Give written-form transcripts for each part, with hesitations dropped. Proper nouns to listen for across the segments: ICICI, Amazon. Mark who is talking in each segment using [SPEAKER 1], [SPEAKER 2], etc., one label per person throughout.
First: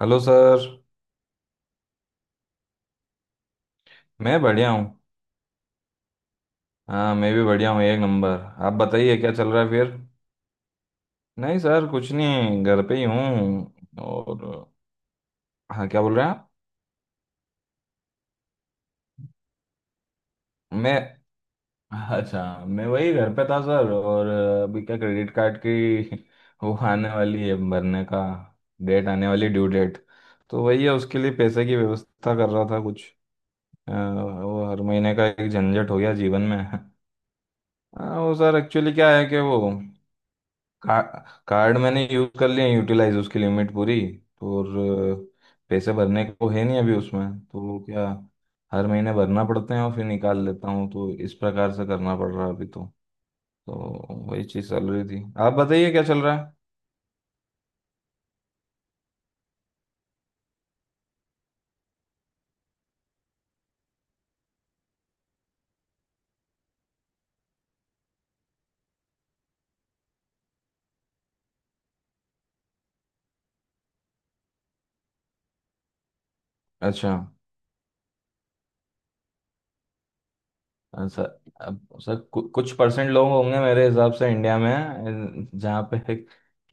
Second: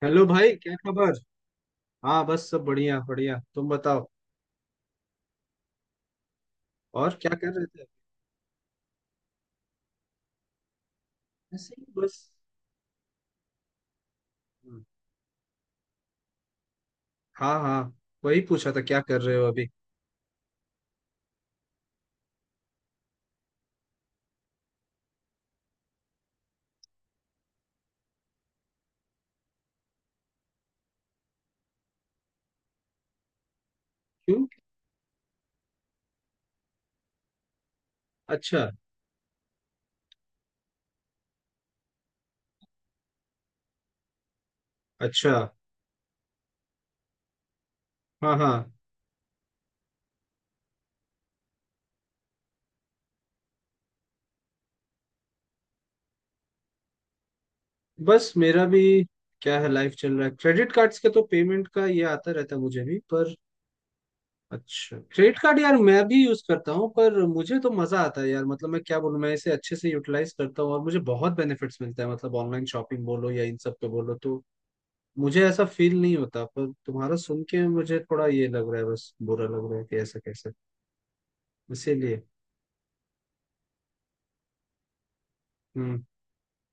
[SPEAKER 1] Hello
[SPEAKER 2] hello भाई,
[SPEAKER 1] sir.
[SPEAKER 2] क्या खबर? हाँ, बस सब बढ़िया बढ़िया। तुम बताओ
[SPEAKER 1] मैं बढ़िया हूँ। हाँ,
[SPEAKER 2] और क्या
[SPEAKER 1] मैं भी
[SPEAKER 2] कर रहे
[SPEAKER 1] बढ़िया हूँ,
[SPEAKER 2] थे?
[SPEAKER 1] एक नंबर। आप बताइए क्या चल रहा है फिर। नहीं
[SPEAKER 2] ऐसे ही
[SPEAKER 1] सर, कुछ
[SPEAKER 2] बस।
[SPEAKER 1] नहीं, घर पे ही हूँ और।
[SPEAKER 2] हम्म,
[SPEAKER 1] हाँ, क्या बोल रहे हैं आप।
[SPEAKER 2] हाँ हाँ। वही पूछा था, क्या कर रहे हो अभी?
[SPEAKER 1] मैं, अच्छा, मैं वही घर पे था सर और अभी क्या क्रेडिट कार्ड की वो आने वाली है, भरने का डेट आने वाली, ड्यू डेट। तो वही है, उसके लिए पैसे की व्यवस्था कर रहा था कुछ।
[SPEAKER 2] क्यों?
[SPEAKER 1] वो हर महीने का एक झंझट हो गया जीवन में। हाँ वो सर,
[SPEAKER 2] अच्छा
[SPEAKER 1] एक्चुअली क्या है कि वो का, कार्ड मैंने यूज कर लिया, यूटिलाइज उसकी लिमिट पूरी, तो और अ,
[SPEAKER 2] अच्छा।
[SPEAKER 1] पैसे भरने को है नहीं अभी उसमें, तो क्या
[SPEAKER 2] हाँ हाँ।
[SPEAKER 1] हर महीने भरना पड़ते हैं और फिर निकाल लेता हूँ, तो इस प्रकार से करना पड़ रहा है अभी तो। तो वही चीज़ चल रही थी, आप बताइए क्या चल रहा है।
[SPEAKER 2] बस मेरा भी, क्या है, लाइफ चल रहा है। क्रेडिट कार्ड्स का तो पेमेंट का ये आता रहता है मुझे भी, पर अच्छा, क्रेडिट कार्ड यार मैं भी यूज करता हूँ, पर मुझे तो मजा आता है यार। मतलब मैं क्या बोलूँ, मैं इसे अच्छे से यूटिलाइज करता हूँ और मुझे बहुत बेनिफिट्स मिलता है। मतलब ऑनलाइन शॉपिंग बोलो या इन सब पे बोलो, तो मुझे ऐसा फील नहीं होता। पर
[SPEAKER 1] अच्छा,
[SPEAKER 2] तुम्हारा सुन के मुझे थोड़ा ये लग रहा है, बस बुरा लग रहा है कि ऐसा कैसे।
[SPEAKER 1] सर अब सर
[SPEAKER 2] इसीलिए।
[SPEAKER 1] कुछ परसेंट लोग होंगे मेरे हिसाब से इंडिया में जहाँ पे
[SPEAKER 2] हम्म।
[SPEAKER 1] है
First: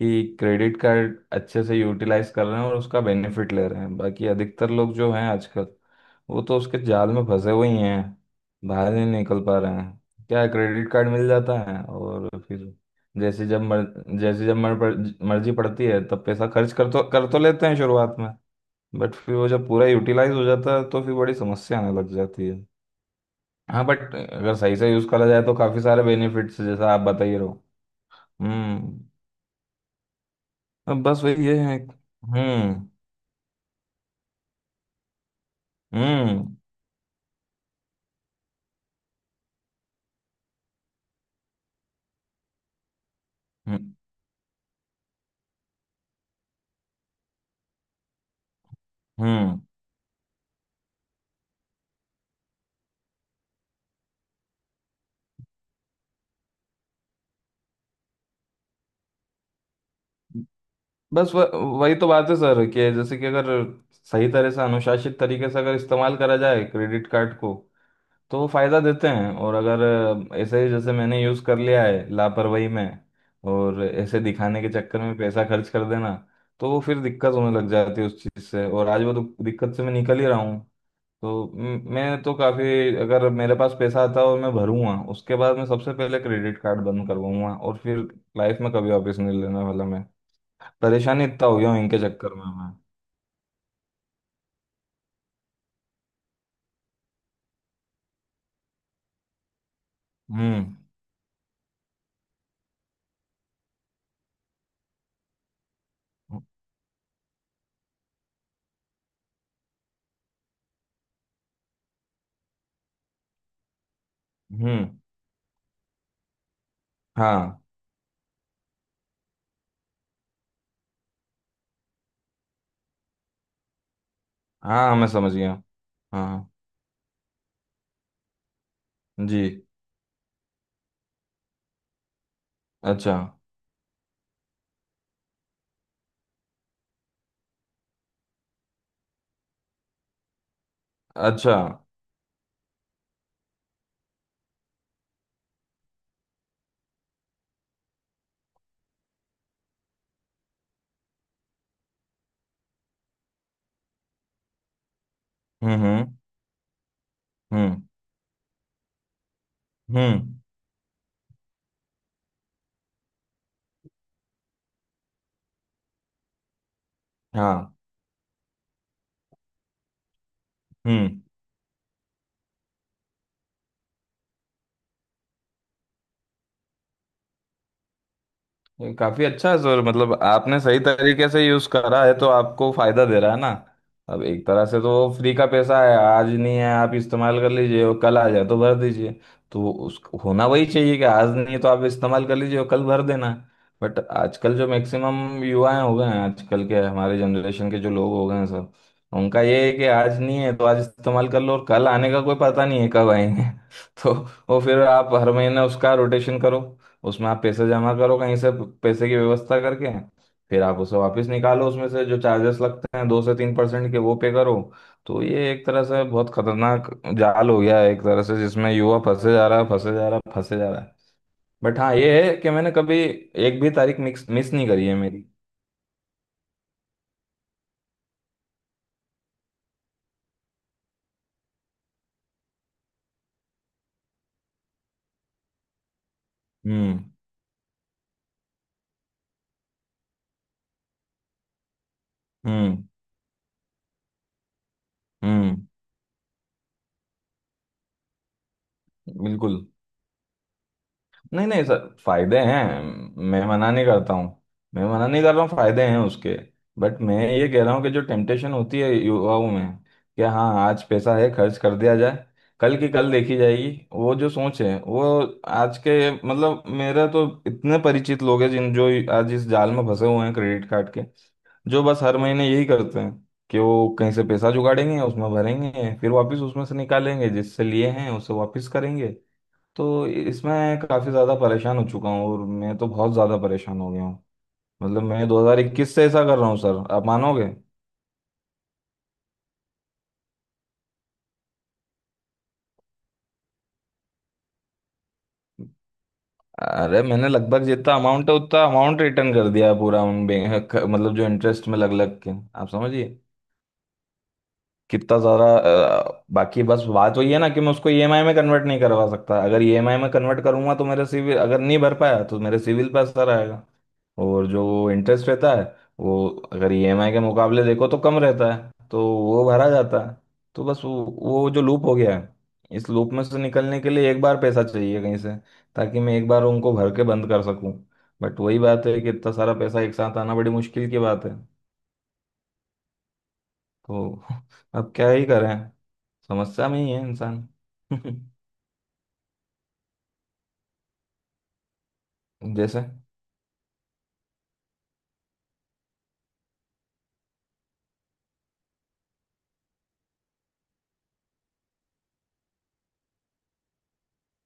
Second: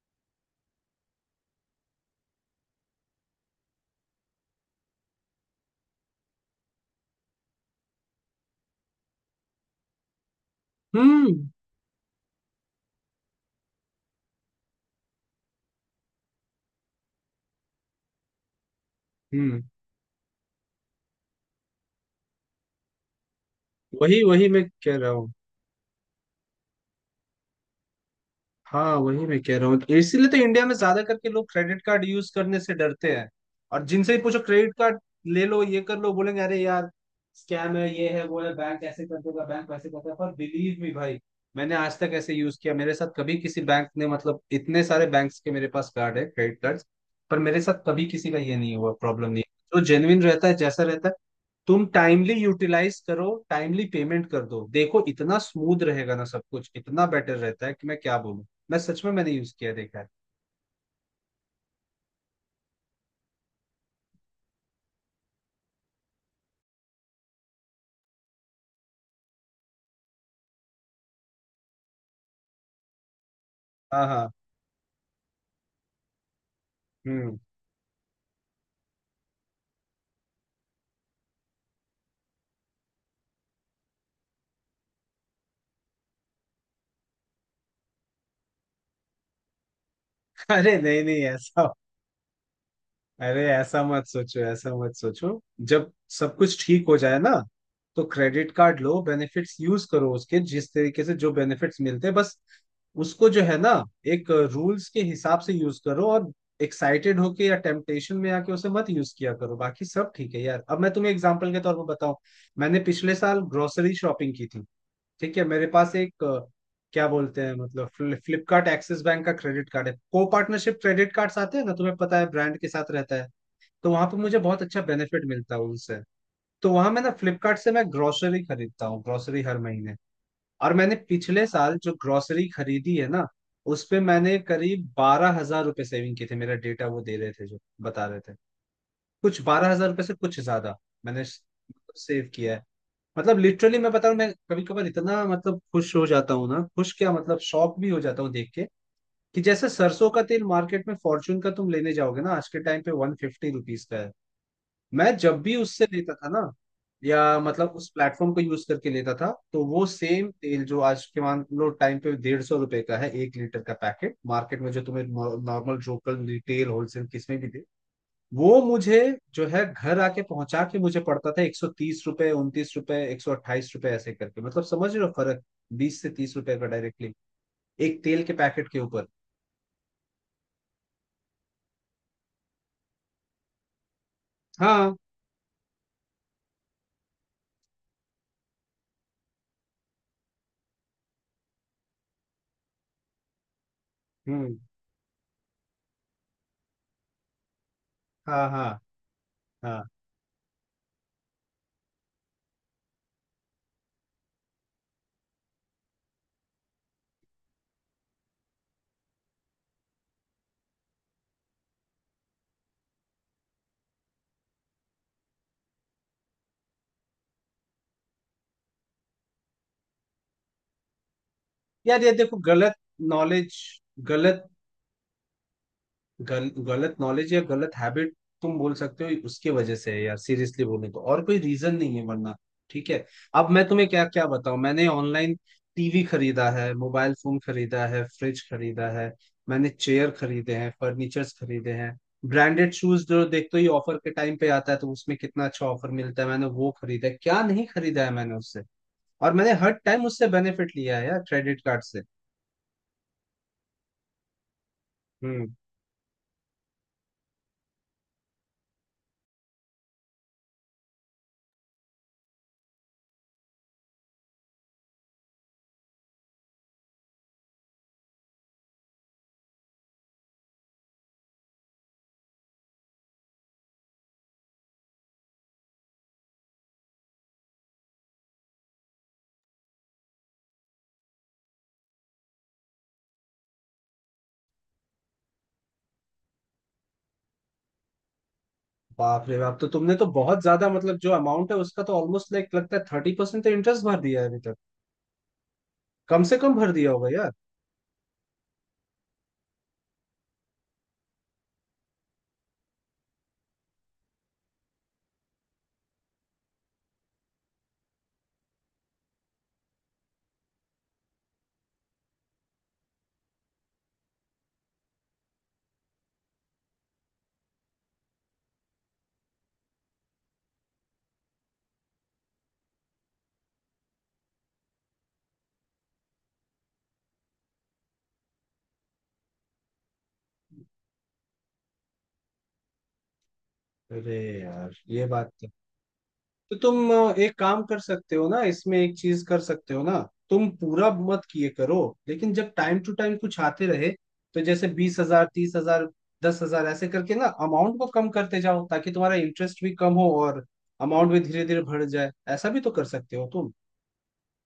[SPEAKER 1] कि क्रेडिट कार्ड अच्छे से यूटिलाइज कर रहे हैं और उसका बेनिफिट ले रहे हैं, बाकी अधिकतर लोग जो हैं आजकल वो तो उसके जाल में फंसे हुए ही हैं, बाहर ही नहीं निकल पा रहे हैं। क्या क्रेडिट कार्ड मिल
[SPEAKER 2] हम्म।
[SPEAKER 1] जाता है और फिर जैसे जब मर, जैसे जब मर्जी पड़ती है तब पैसा खर्च कर तो लेते हैं शुरुआत में, बट फिर वो
[SPEAKER 2] हम्म।
[SPEAKER 1] जब पूरा यूटिलाइज हो जाता है तो फिर बड़ी समस्या आने लग जाती है। हाँ बट
[SPEAKER 2] वही वही
[SPEAKER 1] अगर
[SPEAKER 2] मैं
[SPEAKER 1] सही से
[SPEAKER 2] कह
[SPEAKER 1] यूज
[SPEAKER 2] रहा
[SPEAKER 1] करा
[SPEAKER 2] हूँ।
[SPEAKER 1] जाए तो काफी सारे बेनिफिट्स जैसा आप बता ही रहो।
[SPEAKER 2] हाँ,
[SPEAKER 1] हम्म।
[SPEAKER 2] वही मैं कह रहा हूँ, इसीलिए तो इंडिया में ज्यादा
[SPEAKER 1] अब बस
[SPEAKER 2] करके
[SPEAKER 1] वही
[SPEAKER 2] लोग
[SPEAKER 1] ये है।
[SPEAKER 2] क्रेडिट कार्ड यूज करने से
[SPEAKER 1] हम्म।
[SPEAKER 2] डरते हैं। और जिनसे ही पूछो क्रेडिट कार्ड, ले लो ये कर लो बोलेंगे,
[SPEAKER 1] हम्म।
[SPEAKER 2] अरे यार स्कैम है, ये है वो है, बैंक ऐसे कर देगा, बैंक वैसे करता है। पर बिलीव मी भाई, मैंने आज तक ऐसे यूज किया, मेरे साथ कभी किसी बैंक
[SPEAKER 1] हम्म।
[SPEAKER 2] ने, मतलब इतने सारे बैंक्स के मेरे पास कार्ड है क्रेडिट कार्ड। पर मेरे साथ कभी किसी का ये नहीं हुआ, प्रॉब्लम नहीं।
[SPEAKER 1] हम्म।
[SPEAKER 2] जो जेन्युइन रहता है जैसा रहता है, तुम टाइमली यूटिलाइज करो, टाइमली पेमेंट कर दो, देखो इतना स्मूथ रहेगा ना सब कुछ, इतना बेटर रहता है कि मैं क्या बोलूं। मैं सच में मैंने यूज किया देखा है।
[SPEAKER 1] बस व, वही तो बात है सर कि जैसे कि अगर सही तरह से अनुशासित तरीके से अगर इस्तेमाल करा जाए क्रेडिट कार्ड को तो वो फायदा देते हैं, और अगर ऐसे ही जैसे मैंने यूज कर लिया है लापरवाही में और
[SPEAKER 2] हाँ
[SPEAKER 1] ऐसे
[SPEAKER 2] हाँ।
[SPEAKER 1] दिखाने के चक्कर में पैसा खर्च कर देना, तो वो फिर दिक्कत
[SPEAKER 2] हम्म।
[SPEAKER 1] होने लग जाती है उस चीज से, और आज वो दिक्कत से मैं निकल ही रहा हूँ। तो मैं तो काफी, अगर मेरे पास पैसा आता है और मैं भरूंगा उसके बाद मैं सबसे पहले क्रेडिट कार्ड बंद करवाऊंगा और फिर लाइफ में कभी वापस नहीं लेने वाला मैं।
[SPEAKER 2] अरे नहीं
[SPEAKER 1] परेशान
[SPEAKER 2] नहीं
[SPEAKER 1] इतना हो
[SPEAKER 2] ऐसा।
[SPEAKER 1] गया हूँ इनके चक्कर में मैं।
[SPEAKER 2] अरे ऐसा मत सोचो, ऐसा मत सोचो। जब सब कुछ ठीक हो जाए ना, तो क्रेडिट कार्ड लो, बेनिफिट्स यूज करो उसके, जिस
[SPEAKER 1] हम्म।
[SPEAKER 2] तरीके से जो बेनिफिट्स मिलते हैं, बस उसको जो है ना, एक रूल्स के हिसाब से यूज करो, और एक्साइटेड होके या टेम्पटेशन में आके उसे मत यूज किया करो। बाकी सब ठीक है यार। अब मैं तुम्हें एग्जांपल के तौर पर बताऊं, मैंने पिछले साल ग्रोसरी शॉपिंग की थी।
[SPEAKER 1] हम्म।
[SPEAKER 2] ठीक है, मेरे पास एक क्या बोलते हैं
[SPEAKER 1] हाँ,
[SPEAKER 2] मतलब फ्लिपकार्ट एक्सिस बैंक का क्रेडिट कार्ड है, को पार्टनरशिप क्रेडिट कार्ड्स आते हैं ना, तुम्हें पता है, ब्रांड के साथ रहता है। तो वहां पे मुझे बहुत अच्छा
[SPEAKER 1] हाँ मैं
[SPEAKER 2] बेनिफिट
[SPEAKER 1] समझ
[SPEAKER 2] मिलता है
[SPEAKER 1] गया।
[SPEAKER 2] उनसे।
[SPEAKER 1] हाँ।
[SPEAKER 2] तो वहां मैं ना, फ्लिपकार्ट से मैं ग्रोसरी खरीदता हूँ ग्रोसरी,
[SPEAKER 1] जी।
[SPEAKER 2] हर महीने। और मैंने पिछले साल जो ग्रोसरी खरीदी है
[SPEAKER 1] अच्छा।
[SPEAKER 2] ना, उस पे मैंने करीब 12,000 रुपये सेविंग की थी, मेरा डेटा वो दे रहे थे जो बता रहे थे। कुछ 12,000 रुपये से कुछ ज्यादा मैंने
[SPEAKER 1] अच्छा।
[SPEAKER 2] सेव किया है। मतलब लिटरली मैं बता रहा हूँ, मैं कभी कभार इतना मतलब खुश हो जाता हूँ ना, खुश क्या, मतलब शॉक भी हो जाता हूँ देख के कि जैसे सरसों का तेल मार्केट में फॉर्चून का तुम लेने जाओगे ना, आज के टाइम पे 150 रुपीज का है। मैं जब भी
[SPEAKER 1] हम्म।
[SPEAKER 2] उससे
[SPEAKER 1] हम्म।
[SPEAKER 2] लेता था ना, या मतलब
[SPEAKER 1] हम्म।
[SPEAKER 2] उस प्लेटफॉर्म को यूज करके लेता था, तो वो सेम
[SPEAKER 1] हम्म।
[SPEAKER 2] तेल, जो आज के मान लो टाइम पे 150 रुपए का है एक लीटर का पैकेट मार्केट में, जो तुम्हें नॉर्मल लोकल रिटेल होलसेल किसमें भी,
[SPEAKER 1] हाँ।
[SPEAKER 2] वो मुझे जो है घर आके पहुंचा के मुझे
[SPEAKER 1] हम्म।
[SPEAKER 2] पड़ता था 130 रुपए, 29 रुपए, 128 रुपए, ऐसे करके, मतलब समझ रहे हो फर्क? 20 से 30 रुपए का डायरेक्टली एक तेल के पैकेट के
[SPEAKER 1] ये
[SPEAKER 2] ऊपर।
[SPEAKER 1] काफी अच्छा है सर, मतलब आपने सही तरीके से यूज करा है तो आपको फायदा दे रहा है ना। अब एक तरह से तो
[SPEAKER 2] हाँ।
[SPEAKER 1] फ्री का पैसा है, आज नहीं है आप इस्तेमाल कर लीजिए और कल आ जाए तो भर दीजिए। तो उस होना वही चाहिए कि आज नहीं है तो आप इस्तेमाल कर लीजिए और कल भर देना। बट आजकल
[SPEAKER 2] हम्म।
[SPEAKER 1] जो मैक्सिमम युवाएं हो गए हैं, आजकल के हमारे जनरेशन के जो लोग हो गए हैं
[SPEAKER 2] हाँ हाँ
[SPEAKER 1] सर, उनका ये है
[SPEAKER 2] हाँ।
[SPEAKER 1] कि आज नहीं है तो आज इस्तेमाल कर लो और कल आने का कोई पता नहीं है कब आएंगे। तो वो फिर आप हर महीने उसका रोटेशन करो, उसमें आप पैसे जमा करो कहीं से, पैसे की व्यवस्था करके, फिर आप उसे वापस निकालो, उसमें से जो चार्जेस लगते हैं दो से तीन परसेंट के वो पे करो। तो ये एक तरह से बहुत खतरनाक जाल हो गया है एक तरह से, जिसमें युवा फंसे जा रहा है, फंसे जा रहा है, फंसे जा रहा है। बट हाँ
[SPEAKER 2] यार ये
[SPEAKER 1] ये है
[SPEAKER 2] देखो
[SPEAKER 1] कि मैंने
[SPEAKER 2] गलत
[SPEAKER 1] कभी
[SPEAKER 2] नॉलेज,
[SPEAKER 1] एक भी तारीख मिक्स
[SPEAKER 2] गलत
[SPEAKER 1] मिस नहीं करी है मेरी।
[SPEAKER 2] गलत नॉलेज या गलत हैबिट, तुम बोल सकते हो, उसके वजह से है यार, सीरियसली बोले तो और कोई रीजन नहीं है वरना। ठीक है, अब मैं तुम्हें क्या क्या बताऊं। मैंने ऑनलाइन टीवी खरीदा है,
[SPEAKER 1] हम्म।
[SPEAKER 2] मोबाइल फोन खरीदा है, फ्रिज खरीदा है, मैंने चेयर खरीदे हैं, फर्नीचर्स खरीदे हैं। ब्रांडेड
[SPEAKER 1] हम्म।
[SPEAKER 2] शूज जो देखते ही ऑफर के टाइम पे आता है तो उसमें कितना अच्छा
[SPEAKER 1] हम्म।
[SPEAKER 2] ऑफर मिलता है, मैंने वो खरीदा है। क्या नहीं खरीदा है मैंने उससे, और मैंने
[SPEAKER 1] बिल्कुल।
[SPEAKER 2] हर टाइम उससे बेनिफिट लिया है यार
[SPEAKER 1] नहीं
[SPEAKER 2] क्रेडिट
[SPEAKER 1] नहीं
[SPEAKER 2] कार्ड
[SPEAKER 1] सर,
[SPEAKER 2] से।
[SPEAKER 1] फायदे हैं, मैं मना नहीं करता हूँ, मैं मना नहीं कर रहा
[SPEAKER 2] हम्म।
[SPEAKER 1] हूँ, फायदे हैं उसके। बट मैं ये कह रहा हूँ कि जो टेम्पटेशन होती है युवाओं में कि हाँ आज पैसा है खर्च कर दिया जाए, कल की कल देखी जाएगी, वो जो सोच है वो आज के, मतलब मेरा तो इतने परिचित लोग हैं जिन जो आज इस जाल में फंसे हुए हैं क्रेडिट कार्ड के, जो बस हर महीने यही करते हैं कि वो कहीं से पैसा जुगाड़ेंगे, उसमें भरेंगे, फिर वापस उसमें से निकालेंगे, जिससे लिए हैं उसे वापस करेंगे। तो इसमें काफ़ी ज़्यादा परेशान हो चुका हूँ और मैं तो बहुत ज़्यादा परेशान हो गया हूँ। मतलब मैं 2021 से ऐसा कर रहा हूँ सर, आप मानोगे।
[SPEAKER 2] बाप रे बाप, तो तुमने तो बहुत ज्यादा, मतलब जो अमाउंट है उसका तो ऑलमोस्ट लाइक लगता है 30% तो इंटरेस्ट भर दिया है अभी तक। कम से कम भर दिया
[SPEAKER 1] अरे
[SPEAKER 2] होगा
[SPEAKER 1] मैंने
[SPEAKER 2] यार।
[SPEAKER 1] लगभग जितना अमाउंट है उतना अमाउंट रिटर्न कर दिया है पूरा उन बैंक, मतलब जो इंटरेस्ट में लग लग के, आप समझिए, कितना ज़्यादा। बाकी बस बात वही है ना कि मैं उसको ईएमआई में कन्वर्ट नहीं करवा सकता, अगर ईएमआई में कन्वर्ट करूंगा तो मेरे सिविल, अगर नहीं भर पाया तो मेरे सिविल पर असर आएगा। और जो वो इंटरेस्ट रहता है वो अगर ईएमआई के मुकाबले देखो तो कम रहता है, तो वो भरा जाता है। तो बस वो जो लूप हो गया है, इस लूप में से निकलने के लिए एक बार पैसा चाहिए कहीं से, ताकि मैं एक बार उनको भर के बंद कर सकूं। बट वही बात है कि इतना सारा पैसा एक साथ आना बड़ी मुश्किल की बात है। तो
[SPEAKER 2] अरे यार,
[SPEAKER 1] अब
[SPEAKER 2] ये
[SPEAKER 1] क्या ही
[SPEAKER 2] बात तो
[SPEAKER 1] करें,
[SPEAKER 2] तो
[SPEAKER 1] समस्या में
[SPEAKER 2] तुम
[SPEAKER 1] ही है
[SPEAKER 2] एक
[SPEAKER 1] इंसान।
[SPEAKER 2] काम कर सकते हो ना इसमें, एक चीज कर सकते हो ना। तुम पूरा मत किए करो, लेकिन जब टाइम
[SPEAKER 1] जैसे
[SPEAKER 2] टू टाइम कुछ आते रहे, तो जैसे 20,000, 30,000, 10,000, ऐसे करके ना अमाउंट को कम करते जाओ, ताकि तुम्हारा इंटरेस्ट भी कम हो और अमाउंट भी धीरे धीरे बढ़ जाए। ऐसा भी तो कर सकते हो तुम।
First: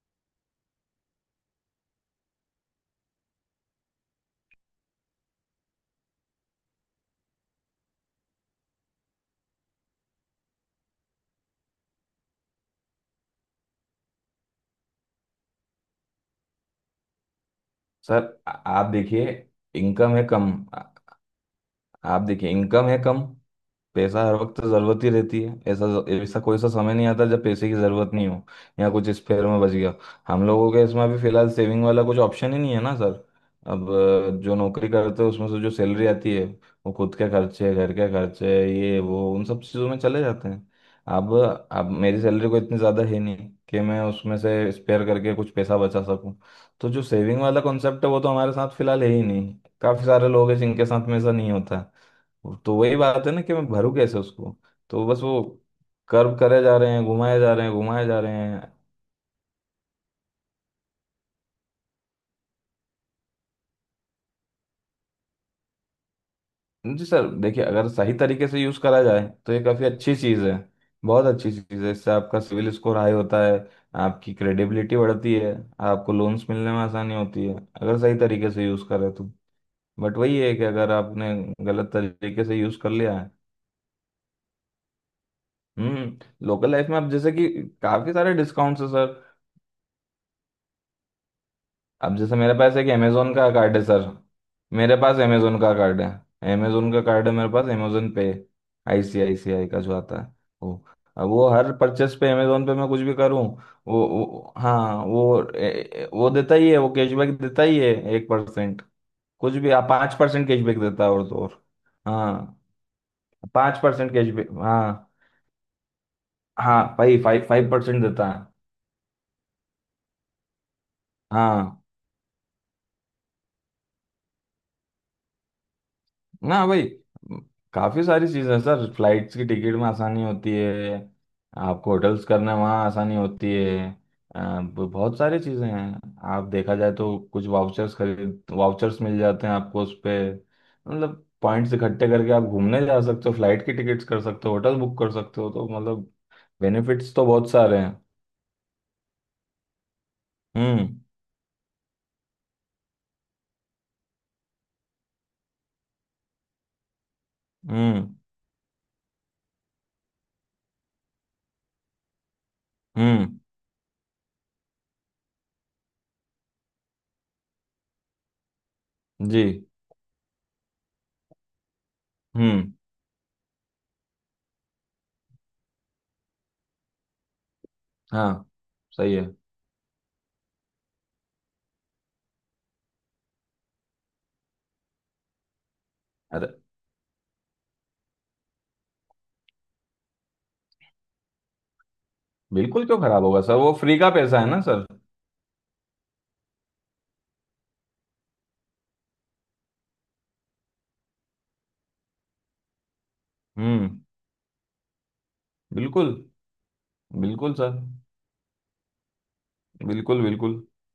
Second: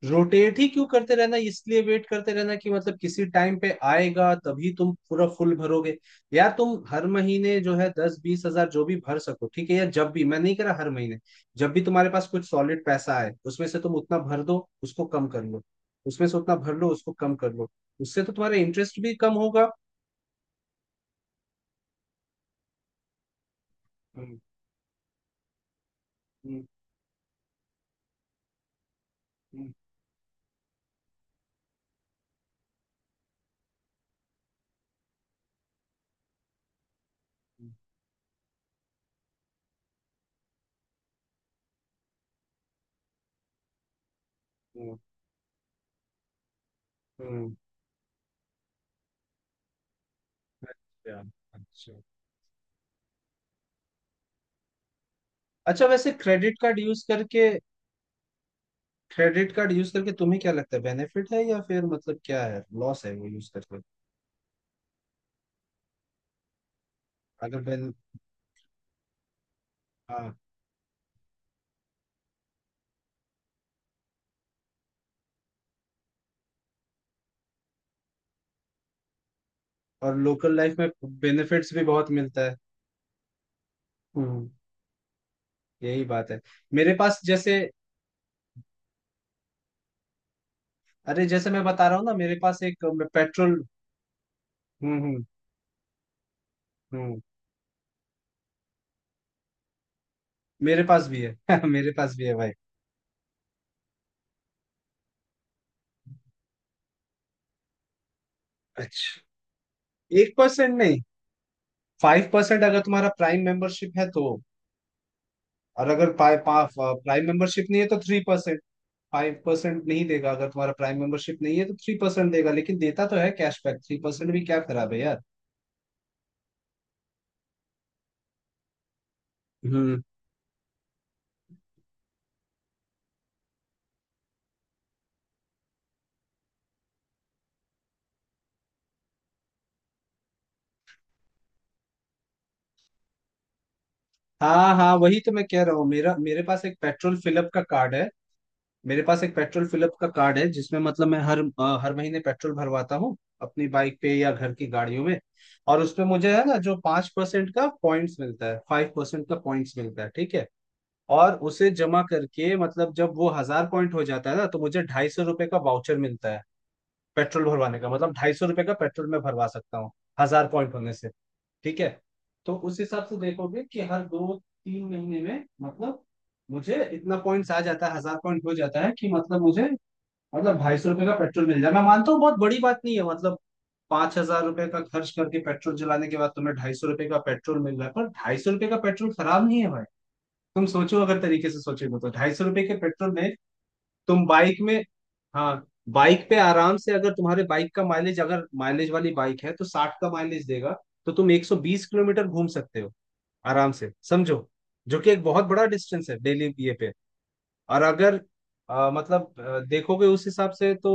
[SPEAKER 2] रोटेट ही क्यों करते रहना, इसलिए वेट करते रहना कि मतलब किसी टाइम पे आएगा तभी तुम पूरा फुल भरोगे? या तुम हर महीने जो है दस बीस हजार जो भी भर सको, ठीक है? या जब भी, मैं नहीं कह रहा हर महीने, जब भी तुम्हारे पास कुछ सॉलिड पैसा आए, उसमें से तुम उतना भर दो, उसको कम कर लो। उसमें से उतना भर लो, उसको कम कर लो।
[SPEAKER 1] सर,
[SPEAKER 2] उससे तो तुम्हारा
[SPEAKER 1] आप
[SPEAKER 2] इंटरेस्ट भी
[SPEAKER 1] देखिए
[SPEAKER 2] कम होगा।
[SPEAKER 1] इनकम है कम, आ- आप देखिए इनकम है कम, पैसा हर
[SPEAKER 2] हम्म।
[SPEAKER 1] वक्त जरूरत ही रहती है, ऐसा, ऐसा कोई
[SPEAKER 2] हम्म।
[SPEAKER 1] सा समय नहीं आता जब पैसे की जरूरत नहीं हो या कुछ स्पेयर में बच
[SPEAKER 2] हम्म।
[SPEAKER 1] गया। हम लोगों के इसमें अभी फिलहाल सेविंग वाला कुछ ऑप्शन ही नहीं है ना सर। अब, जो नौकरी करते हैं उसमें से जो सैलरी आती है वो खुद के खर्चे, घर के खर्चे, ये वो उन सब चीज़ों में चले जाते हैं। अब अब मेरी सैलरी को इतनी ज़्यादा है नहीं कि मैं उसमें से
[SPEAKER 2] हम्म,
[SPEAKER 1] स्पेयर करके कुछ पैसा बचा सकूं। तो जो सेविंग
[SPEAKER 2] हम्म।
[SPEAKER 1] वाला कॉन्सेप्ट है वो तो हमारे साथ फिलहाल है ही नहीं। काफ़ी सारे लोग हैं जिनके साथ
[SPEAKER 2] अच्छा
[SPEAKER 1] में ऐसा नहीं होता।
[SPEAKER 2] अच्छा।
[SPEAKER 1] तो वही बात है ना कि मैं भरूं कैसे उसको। तो बस वो
[SPEAKER 2] अच्छा वैसे
[SPEAKER 1] कर्व
[SPEAKER 2] क्रेडिट
[SPEAKER 1] करे जा
[SPEAKER 2] कार्ड
[SPEAKER 1] रहे
[SPEAKER 2] यूज
[SPEAKER 1] हैं, घुमाए
[SPEAKER 2] करके
[SPEAKER 1] जा रहे हैं, घुमाए जा रहे हैं।
[SPEAKER 2] क्रेडिट कार्ड यूज करके तुम्हें क्या लगता है, बेनिफिट है या फिर मतलब क्या है, लॉस है वो यूज करके?
[SPEAKER 1] जी सर
[SPEAKER 2] अगर
[SPEAKER 1] देखिए, अगर
[SPEAKER 2] बेन
[SPEAKER 1] सही तरीके से यूज़ करा जाए तो ये काफ़ी अच्छी
[SPEAKER 2] हाँ।
[SPEAKER 1] चीज़ है, बहुत अच्छी चीज़ है। इससे आपका सिविल स्कोर हाई होता है, आपकी क्रेडिबिलिटी बढ़ती है, आपको लोन्स मिलने में आसानी होती है, अगर सही तरीके से यूज़ करें तो।
[SPEAKER 2] और
[SPEAKER 1] बट वही है
[SPEAKER 2] लोकल
[SPEAKER 1] कि
[SPEAKER 2] लाइफ में
[SPEAKER 1] अगर आपने
[SPEAKER 2] बेनिफिट्स भी
[SPEAKER 1] गलत
[SPEAKER 2] बहुत मिलता
[SPEAKER 1] तरीके
[SPEAKER 2] है।
[SPEAKER 1] से यूज़ कर लिया है।
[SPEAKER 2] हम्म। यही बात है,
[SPEAKER 1] हम्म, लोकल लाइफ
[SPEAKER 2] मेरे
[SPEAKER 1] में आप
[SPEAKER 2] पास
[SPEAKER 1] जैसे कि
[SPEAKER 2] जैसे,
[SPEAKER 1] काफ़ी सारे डिस्काउंट्स है सर।
[SPEAKER 2] अरे जैसे मैं बता रहा हूँ ना,
[SPEAKER 1] अब
[SPEAKER 2] मेरे
[SPEAKER 1] जैसे मेरे
[SPEAKER 2] पास
[SPEAKER 1] पास
[SPEAKER 2] एक
[SPEAKER 1] एक अमेजोन का
[SPEAKER 2] पेट्रोल।
[SPEAKER 1] कार्ड है सर, मेरे
[SPEAKER 2] हम्म।
[SPEAKER 1] पास
[SPEAKER 2] हम्म।
[SPEAKER 1] अमेजोन का कार्ड है, अमेजोन का
[SPEAKER 2] हम्म।
[SPEAKER 1] कार्ड है मेरे पास, अमेजोन पे आईसीआईसीआई का जो आता है वो,
[SPEAKER 2] मेरे पास भी
[SPEAKER 1] अब वो
[SPEAKER 2] है।
[SPEAKER 1] हर
[SPEAKER 2] मेरे पास
[SPEAKER 1] परचेस
[SPEAKER 2] भी
[SPEAKER 1] पे
[SPEAKER 2] है भाई।
[SPEAKER 1] अमेजोन पे मैं कुछ भी करूं वो हाँ वो ए, ए, वो देता ही है, वो कैशबैक देता ही है एक परसेंट,
[SPEAKER 2] अच्छा,
[SPEAKER 1] कुछ भी आप, पाँच
[SPEAKER 2] एक
[SPEAKER 1] परसेंट
[SPEAKER 2] परसेंट
[SPEAKER 1] कैशबैक
[SPEAKER 2] नहीं,
[SPEAKER 1] देता है, और तो और।
[SPEAKER 2] फाइव
[SPEAKER 1] हाँ,
[SPEAKER 2] परसेंट अगर तुम्हारा प्राइम
[SPEAKER 1] पाँच
[SPEAKER 2] मेंबरशिप है
[SPEAKER 1] परसेंट
[SPEAKER 2] तो।
[SPEAKER 1] कैशबैक, हाँ।
[SPEAKER 2] और अगर
[SPEAKER 1] हाँ भाई
[SPEAKER 2] प्राइम
[SPEAKER 1] फाइव
[SPEAKER 2] मेंबरशिप
[SPEAKER 1] फाइव
[SPEAKER 2] नहीं है तो
[SPEAKER 1] परसेंट
[SPEAKER 2] थ्री
[SPEAKER 1] देता है।
[SPEAKER 2] परसेंट। 5% नहीं देगा, अगर तुम्हारा प्राइम मेंबरशिप नहीं है तो
[SPEAKER 1] हाँ
[SPEAKER 2] थ्री परसेंट देगा, लेकिन देता तो है कैशबैक, 3% भी क्या खराब है यार।
[SPEAKER 1] ना भाई। म, काफी सारी चीजें हैं सर, फ्लाइट्स की टिकट में
[SPEAKER 2] हम्म।
[SPEAKER 1] आसानी होती है, आपको होटल्स करने में वहाँ आसानी होती है। बहुत सारी चीजें हैं आप देखा जाए तो, कुछ वाउचर्स खरीद, वाउचर्स मिल जाते हैं आपको उस पे, मतलब पॉइंट्स इकट्ठे करके आप घूमने जा सकते हो, फ्लाइट की टिकट्स कर सकते हो,
[SPEAKER 2] हाँ
[SPEAKER 1] होटल
[SPEAKER 2] हाँ,
[SPEAKER 1] बुक कर
[SPEAKER 2] वही तो
[SPEAKER 1] सकते
[SPEAKER 2] मैं
[SPEAKER 1] हो,
[SPEAKER 2] कह
[SPEAKER 1] तो
[SPEAKER 2] रहा हूँ,
[SPEAKER 1] मतलब
[SPEAKER 2] मेरा मेरे पास एक
[SPEAKER 1] बेनिफिट्स
[SPEAKER 2] पेट्रोल
[SPEAKER 1] तो
[SPEAKER 2] फिलअप
[SPEAKER 1] बहुत
[SPEAKER 2] का
[SPEAKER 1] सारे
[SPEAKER 2] कार्ड
[SPEAKER 1] हैं।
[SPEAKER 2] है। मेरे पास एक पेट्रोल फिलअप का कार्ड है, जिसमें
[SPEAKER 1] हम्म।
[SPEAKER 2] मतलब मैं हर महीने पेट्रोल भरवाता हूँ अपनी बाइक पे या घर की गाड़ियों में। और उसपे मुझे है ना, जो 5% का
[SPEAKER 1] हम्म।
[SPEAKER 2] पॉइंट्स मिलता है, 5% का पॉइंट्स मिलता है, ठीक है। और उसे जमा करके, मतलब जब वो
[SPEAKER 1] हम्म।
[SPEAKER 2] 1,000 पॉइंट हो जाता है ना, तो मुझे 250 रुपए का वाउचर मिलता है पेट्रोल भरवाने का, मतलब 250 रुपये का पेट्रोल मैं
[SPEAKER 1] जी।
[SPEAKER 2] भरवा सकता हूँ 1,000 पॉइंट होने से, ठीक है। तो
[SPEAKER 1] हम्म।
[SPEAKER 2] उस हिसाब से देखोगे कि हर 2-3 महीने में, मतलब मुझे इतना पॉइंट्स आ जाता है, 1,000 पॉइंट
[SPEAKER 1] हाँ
[SPEAKER 2] हो जाता है, कि
[SPEAKER 1] सही है।
[SPEAKER 2] मतलब मुझे, मतलब ढाई सौ रुपये का पेट्रोल मिल जाए। मैं मानता हूँ बहुत बड़ी बात नहीं है मतलब, 5,000 रुपये का खर्च करके पेट्रोल जलाने के बाद
[SPEAKER 1] अरे
[SPEAKER 2] तुम्हें 250 रुपये का पेट्रोल मिल रहा है, पर 250 रुपये का पेट्रोल खराब नहीं है भाई। तुम सोचो, अगर तरीके से सोचेगे तो 250 रुपए के
[SPEAKER 1] बिल्कुल, क्यों
[SPEAKER 2] पेट्रोल
[SPEAKER 1] खराब
[SPEAKER 2] में
[SPEAKER 1] होगा सर, वो फ्री का
[SPEAKER 2] तुम
[SPEAKER 1] पैसा है
[SPEAKER 2] बाइक
[SPEAKER 1] ना
[SPEAKER 2] में,
[SPEAKER 1] सर।
[SPEAKER 2] हाँ, बाइक पे आराम से, अगर तुम्हारे बाइक का माइलेज, अगर माइलेज वाली बाइक है, तो 60 का माइलेज देगा, तो तुम 120 किलोमीटर घूम सकते हो आराम से,
[SPEAKER 1] हम्म।
[SPEAKER 2] समझो। जो कि एक बहुत बड़ा डिस्टेंस
[SPEAKER 1] बिल्कुल
[SPEAKER 2] है डेली ये पे।
[SPEAKER 1] बिल्कुल सर।
[SPEAKER 2] और अगर मतलब देखोगे
[SPEAKER 1] बिल्कुल
[SPEAKER 2] उस हिसाब
[SPEAKER 1] बिल्कुल।
[SPEAKER 2] से तो,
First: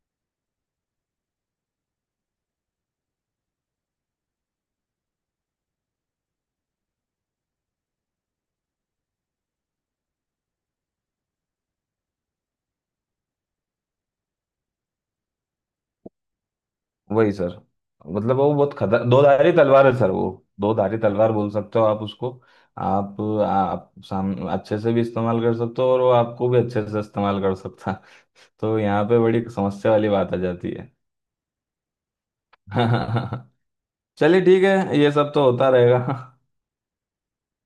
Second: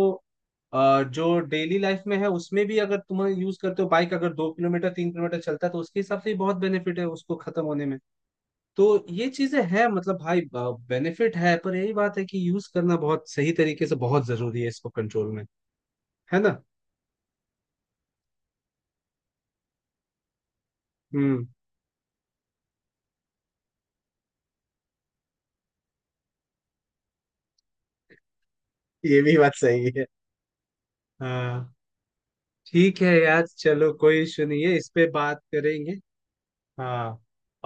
[SPEAKER 2] जो डेली लाइफ में है उसमें भी, अगर तुम यूज करते हो बाइक, अगर 2 किलोमीटर 3 किलोमीटर चलता है, तो उसके हिसाब से भी बहुत बेनिफिट है उसको खत्म होने में। तो ये चीजें हैं, मतलब भाई बेनिफिट है, पर यही बात है कि यूज करना बहुत सही तरीके से बहुत जरूरी है, इसको कंट्रोल में, है ना।
[SPEAKER 1] वही सर, मतलब वो बहुत खतर, दो धारी तलवार है सर वो, दो धारी तलवार
[SPEAKER 2] हम्म।
[SPEAKER 1] बोल सकते हो आप उसको। आप आप साम अच्छे से भी इस्तेमाल कर सकते हो और वो आपको भी अच्छे से इस्तेमाल कर सकता है। तो यहाँ पे
[SPEAKER 2] ये भी
[SPEAKER 1] बड़ी
[SPEAKER 2] बात सही
[SPEAKER 1] समस्या
[SPEAKER 2] है।
[SPEAKER 1] वाली बात आ जाती है।
[SPEAKER 2] हाँ। ठीक है यार, चलो कोई
[SPEAKER 1] चलिए
[SPEAKER 2] इशू नहीं
[SPEAKER 1] ठीक
[SPEAKER 2] है, इस
[SPEAKER 1] है,
[SPEAKER 2] पे
[SPEAKER 1] ये सब
[SPEAKER 2] बात
[SPEAKER 1] तो होता
[SPEAKER 2] करेंगे।
[SPEAKER 1] रहेगा।
[SPEAKER 2] हाँ।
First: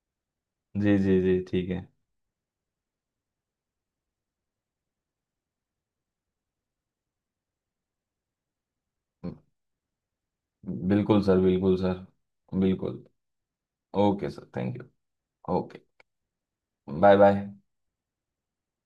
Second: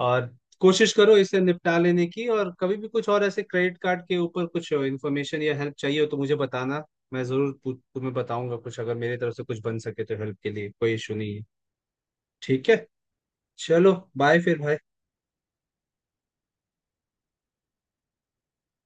[SPEAKER 2] और कोशिश
[SPEAKER 1] जी
[SPEAKER 2] करो
[SPEAKER 1] जी
[SPEAKER 2] इसे
[SPEAKER 1] जी ठीक
[SPEAKER 2] निपटा
[SPEAKER 1] है।
[SPEAKER 2] लेने की, और कभी भी कुछ और ऐसे क्रेडिट कार्ड के ऊपर कुछ इन्फॉर्मेशन या हेल्प चाहिए हो तो मुझे बताना। मैं जरूर तुम्हें बताऊंगा कुछ, अगर मेरी तरफ से कुछ बन सके तो हेल्प के लिए कोई इशू
[SPEAKER 1] बिल्कुल
[SPEAKER 2] नहीं
[SPEAKER 1] सर,
[SPEAKER 2] है।
[SPEAKER 1] बिल्कुल सर,
[SPEAKER 2] ठीक है,
[SPEAKER 1] बिल्कुल।
[SPEAKER 2] चलो
[SPEAKER 1] ओके
[SPEAKER 2] बाय
[SPEAKER 1] सर
[SPEAKER 2] फिर भाई।
[SPEAKER 1] Thank you. Okay. Bye bye.